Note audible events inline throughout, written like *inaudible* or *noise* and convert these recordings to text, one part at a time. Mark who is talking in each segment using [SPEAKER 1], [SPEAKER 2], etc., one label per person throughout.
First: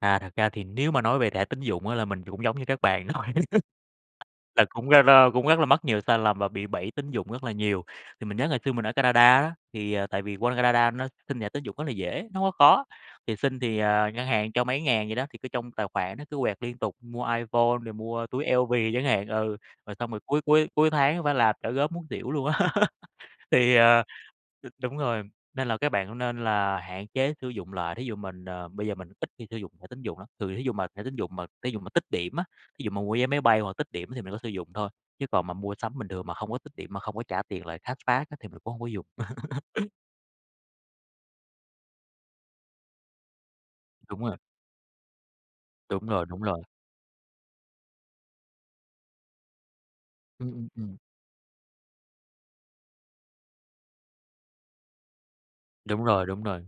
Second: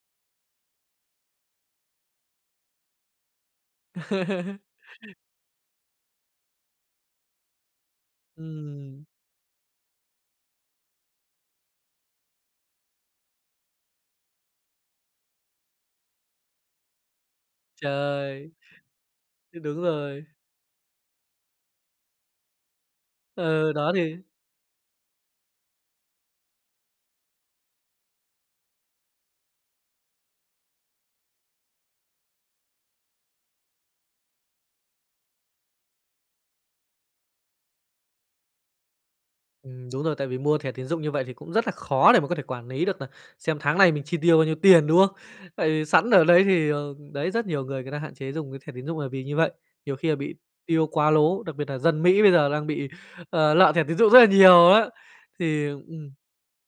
[SPEAKER 1] À, thật ra thì nếu mà nói về thẻ tín dụng á là mình cũng giống như các bạn thôi, *laughs*
[SPEAKER 2] *laughs*
[SPEAKER 1] là cũng, a, la cũng rất là mắc nhiều sai lầm và bị bẫy tín dụng rất là nhiều. Thì mình nhớ ngày xưa mình ở
[SPEAKER 2] Ừm.
[SPEAKER 1] Canada á, thì, ờ, tại vì qua Canada nó xin thẻ tín dụng rất là dễ, nó hông có khó, thì xin thì, à, ngân hàng cho mấy ngàn vậy đó, thì cứ trong tài khoản nó cứ quẹt liên tục, mua iPhone rồi mua túi
[SPEAKER 2] Trời!
[SPEAKER 1] LV chẳng hạn ừ,
[SPEAKER 2] Ư, đúng
[SPEAKER 1] rồi xong rồi
[SPEAKER 2] rồi.
[SPEAKER 1] cuối cuối cuối tháng, a, phải làm trả góp muốn xỉu luôn á. *laughs*
[SPEAKER 2] Ừ,
[SPEAKER 1] Thì,
[SPEAKER 2] đó
[SPEAKER 1] ờ,
[SPEAKER 2] thì
[SPEAKER 1] ờ đúng rồi, nên là các bạn cũng nên là hạn chế sử dụng lại. Thí dụ mình, ờ, bây giờ mình ít khi sử dụng thẻ tín dụng lắm, thường thí dụ mà thẻ tín dụng mà thí dụ mà tích điểm á, thí dụ mà mua vé máy bay hoặc tích điểm thì mình có sử dụng thôi, chứ còn mà mua sắm bình thường mà hông có tích điểm, mà hông có trả tiền lại, cashback á thì mình cũng hông có dùng.
[SPEAKER 2] Ừm,
[SPEAKER 1] *laughs*
[SPEAKER 2] đúng rồi, tại vì mua thẻ tín dụng như vậy thì cũng rất là khó để mà có thể quản lý được nà xem tháng này mình chi
[SPEAKER 1] Đúng rồi.
[SPEAKER 2] tiêu bao nhiêu tiền, đúng không? Tại vì
[SPEAKER 1] Đúng
[SPEAKER 2] sẵn ở
[SPEAKER 1] rồi, đúng
[SPEAKER 2] đấy
[SPEAKER 1] rồi.
[SPEAKER 2] thì, ờ, đấy, rất nhiều người người ta hạn chế dùng cái thẻ tín dụng nà vì như vậy, nhiều khi là bị
[SPEAKER 1] Ừm, ừm,
[SPEAKER 2] tiêu
[SPEAKER 1] ừm.
[SPEAKER 2] quá lố, đặc biệt nà dân Mỹ bây giờ đang bị, ờ, lợ thẻ tín dụng rất là nhiều á. Thì,
[SPEAKER 1] Đúng
[SPEAKER 2] ừm
[SPEAKER 1] rồi, đúng rồi.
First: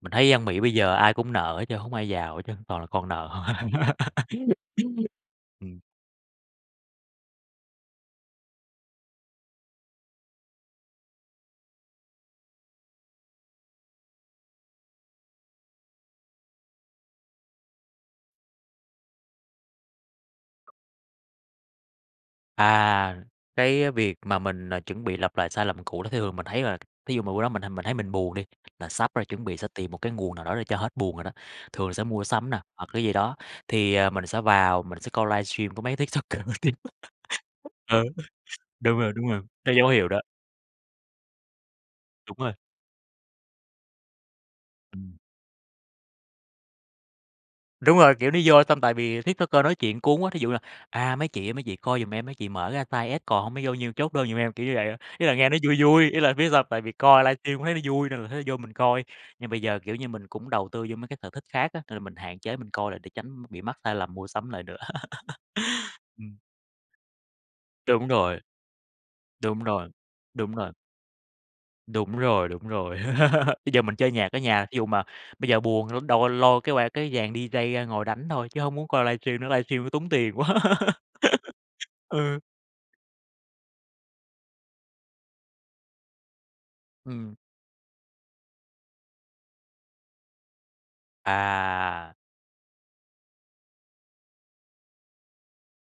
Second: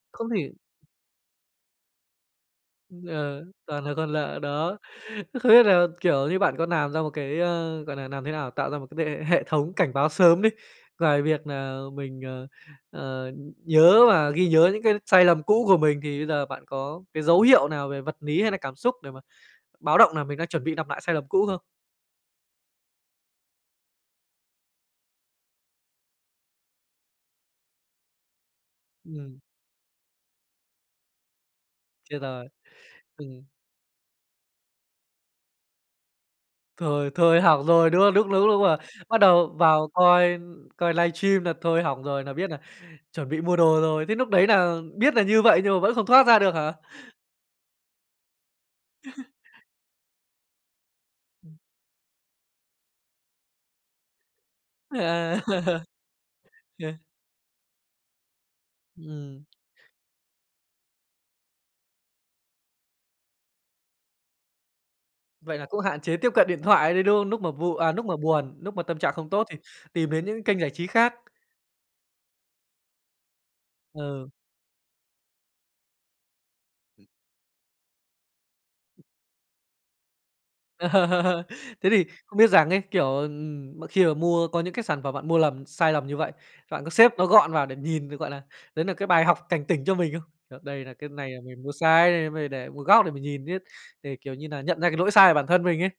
[SPEAKER 1] Mình
[SPEAKER 2] Không
[SPEAKER 1] thấy dân
[SPEAKER 2] thể
[SPEAKER 1] Mỹ bây giờ ai cũng nợ hết trơn, hổng ai giàu hết trơn, toàn là con nợ.
[SPEAKER 2] Ờ, toàn là còn
[SPEAKER 1] *laughs*
[SPEAKER 2] lợ, đó. Không biết
[SPEAKER 1] Ừm.
[SPEAKER 2] là, kiểu như, bạn có làm ra một cái, ờ, gọi nà, làm thế nào tạo ra một cái đệ hệ thống cảnh báo sớm đi, ngoài việc nà mình, ờ, ờ, nhớ và ghi nhớ những cái sai lầm cũ của mình, thì bây giờ bạn có cái dấu hiệu nào về vật lý hay nà cảm xúc để mà báo động nà mình đang chuẩn bị lặp nại sai lầm cũ không?
[SPEAKER 1] À, cái việc mà mình, ờ, chuẩn bị lặp lại sai lầm cũ thì thường mình thấy là, thí dụ mà bữa đó mình, à, mình thấy mình buồn đi, là sắp rồi,
[SPEAKER 2] Ừm.
[SPEAKER 1] chuẩn bị sẽ tìm một cái nguồn nào đó để cho hết buồn rồi đó, thường là sẽ
[SPEAKER 2] Chết
[SPEAKER 1] mua
[SPEAKER 2] rồi,
[SPEAKER 1] sắm nè, hoặc cái gì đó.
[SPEAKER 2] ừm.
[SPEAKER 1] Thì, ờ, mình sẽ vào mình sẽ coi livestream có mấy TikToker nổi tiếng *laughs*
[SPEAKER 2] Thôi thôi hỏng rồi, đúng
[SPEAKER 1] ừ,
[SPEAKER 2] không? Lúc lúc lúc mà
[SPEAKER 1] đúng rồi,
[SPEAKER 2] bắt
[SPEAKER 1] đúng rồi,
[SPEAKER 2] đầu
[SPEAKER 1] thấy dấu
[SPEAKER 2] vào
[SPEAKER 1] hiệu đó.
[SPEAKER 2] coi coi livestream nà thôi hỏng rồi, nà
[SPEAKER 1] Đúng
[SPEAKER 2] biết
[SPEAKER 1] rồi.
[SPEAKER 2] nà chuẩn bị mua đồ rồi. Thế lúc đấy nà biết
[SPEAKER 1] Ừm.
[SPEAKER 2] nà như vậy nhưng mà vẫn không thoát ra được hả?
[SPEAKER 1] Đúng rồi, kiểu, nó vô xong tại vì
[SPEAKER 2] *laughs*
[SPEAKER 1] TikToker nói chuyện cuốn quá, thí dụ như là, à: "Mấy chị ơi mấy chị coi giùm em, mấy chị mở ra size S còn hông mới vô nhiêu chốt đơn giùm em", kiểu như vậy. Ý là
[SPEAKER 2] Ờ.
[SPEAKER 1] nghe nó vui
[SPEAKER 2] *laughs*
[SPEAKER 1] vui, ý là biết sao hông? Tại vì
[SPEAKER 2] Ờ.
[SPEAKER 1] coi livestream cũng thấy nó vui nên là thấy nó vô mình coi,
[SPEAKER 2] Ừm.
[SPEAKER 1] nhưng bây giờ, kiểu như, mình cũng đầu tư vô mấy cái sở thích khác á, nên là mình hạn chế mình coi lại để tránh bị mắc sai lầm mua sắm lại nữa.
[SPEAKER 2] Vậy nà cũng
[SPEAKER 1] *laughs*
[SPEAKER 2] hạn chế tiếp
[SPEAKER 1] Ừm.
[SPEAKER 2] cận điện thoại đấy, đúng không? Lúc mà vụ à, lúc
[SPEAKER 1] Đúng
[SPEAKER 2] mà
[SPEAKER 1] rồi.
[SPEAKER 2] buồn, lúc mà tâm trạng không tốt thì
[SPEAKER 1] Đúng rồi,
[SPEAKER 2] tìm đến những cái
[SPEAKER 1] đúng
[SPEAKER 2] kênh giải
[SPEAKER 1] rồi.
[SPEAKER 2] trí khác.
[SPEAKER 1] Đúng rồi, đúng rồi. *laughs* Bây giờ mình chơi nhạc
[SPEAKER 2] Ừ.
[SPEAKER 1] ở nhà, thí dụ mà bây giờ buồn đâu có lôi cái qua cái dàn DJ ngồi đánh thôi, chứ hông muốn coi livestream nữa, livestream nó tốn tiền quá. *laughs*
[SPEAKER 2] *laughs* Thế thì không
[SPEAKER 1] Ừ.
[SPEAKER 2] biết rằng ấy, kiểu, ừm, mà khi mà mua có những cái sản phẩm bạn mua lầm sai lầm như vậy, bạn có xếp nó
[SPEAKER 1] Ừm.
[SPEAKER 2] gọn vào để nhìn, gọi là, đấy nà cái bài học cảnh tỉnh cho mình không? Kiểu, đây là cái này nà mình mua sai
[SPEAKER 1] À.
[SPEAKER 2] này, phải để một góc để mình nhìn chứ, để, kiểu như nà, nhận ra cái lỗi sai của bản thân mình ấy?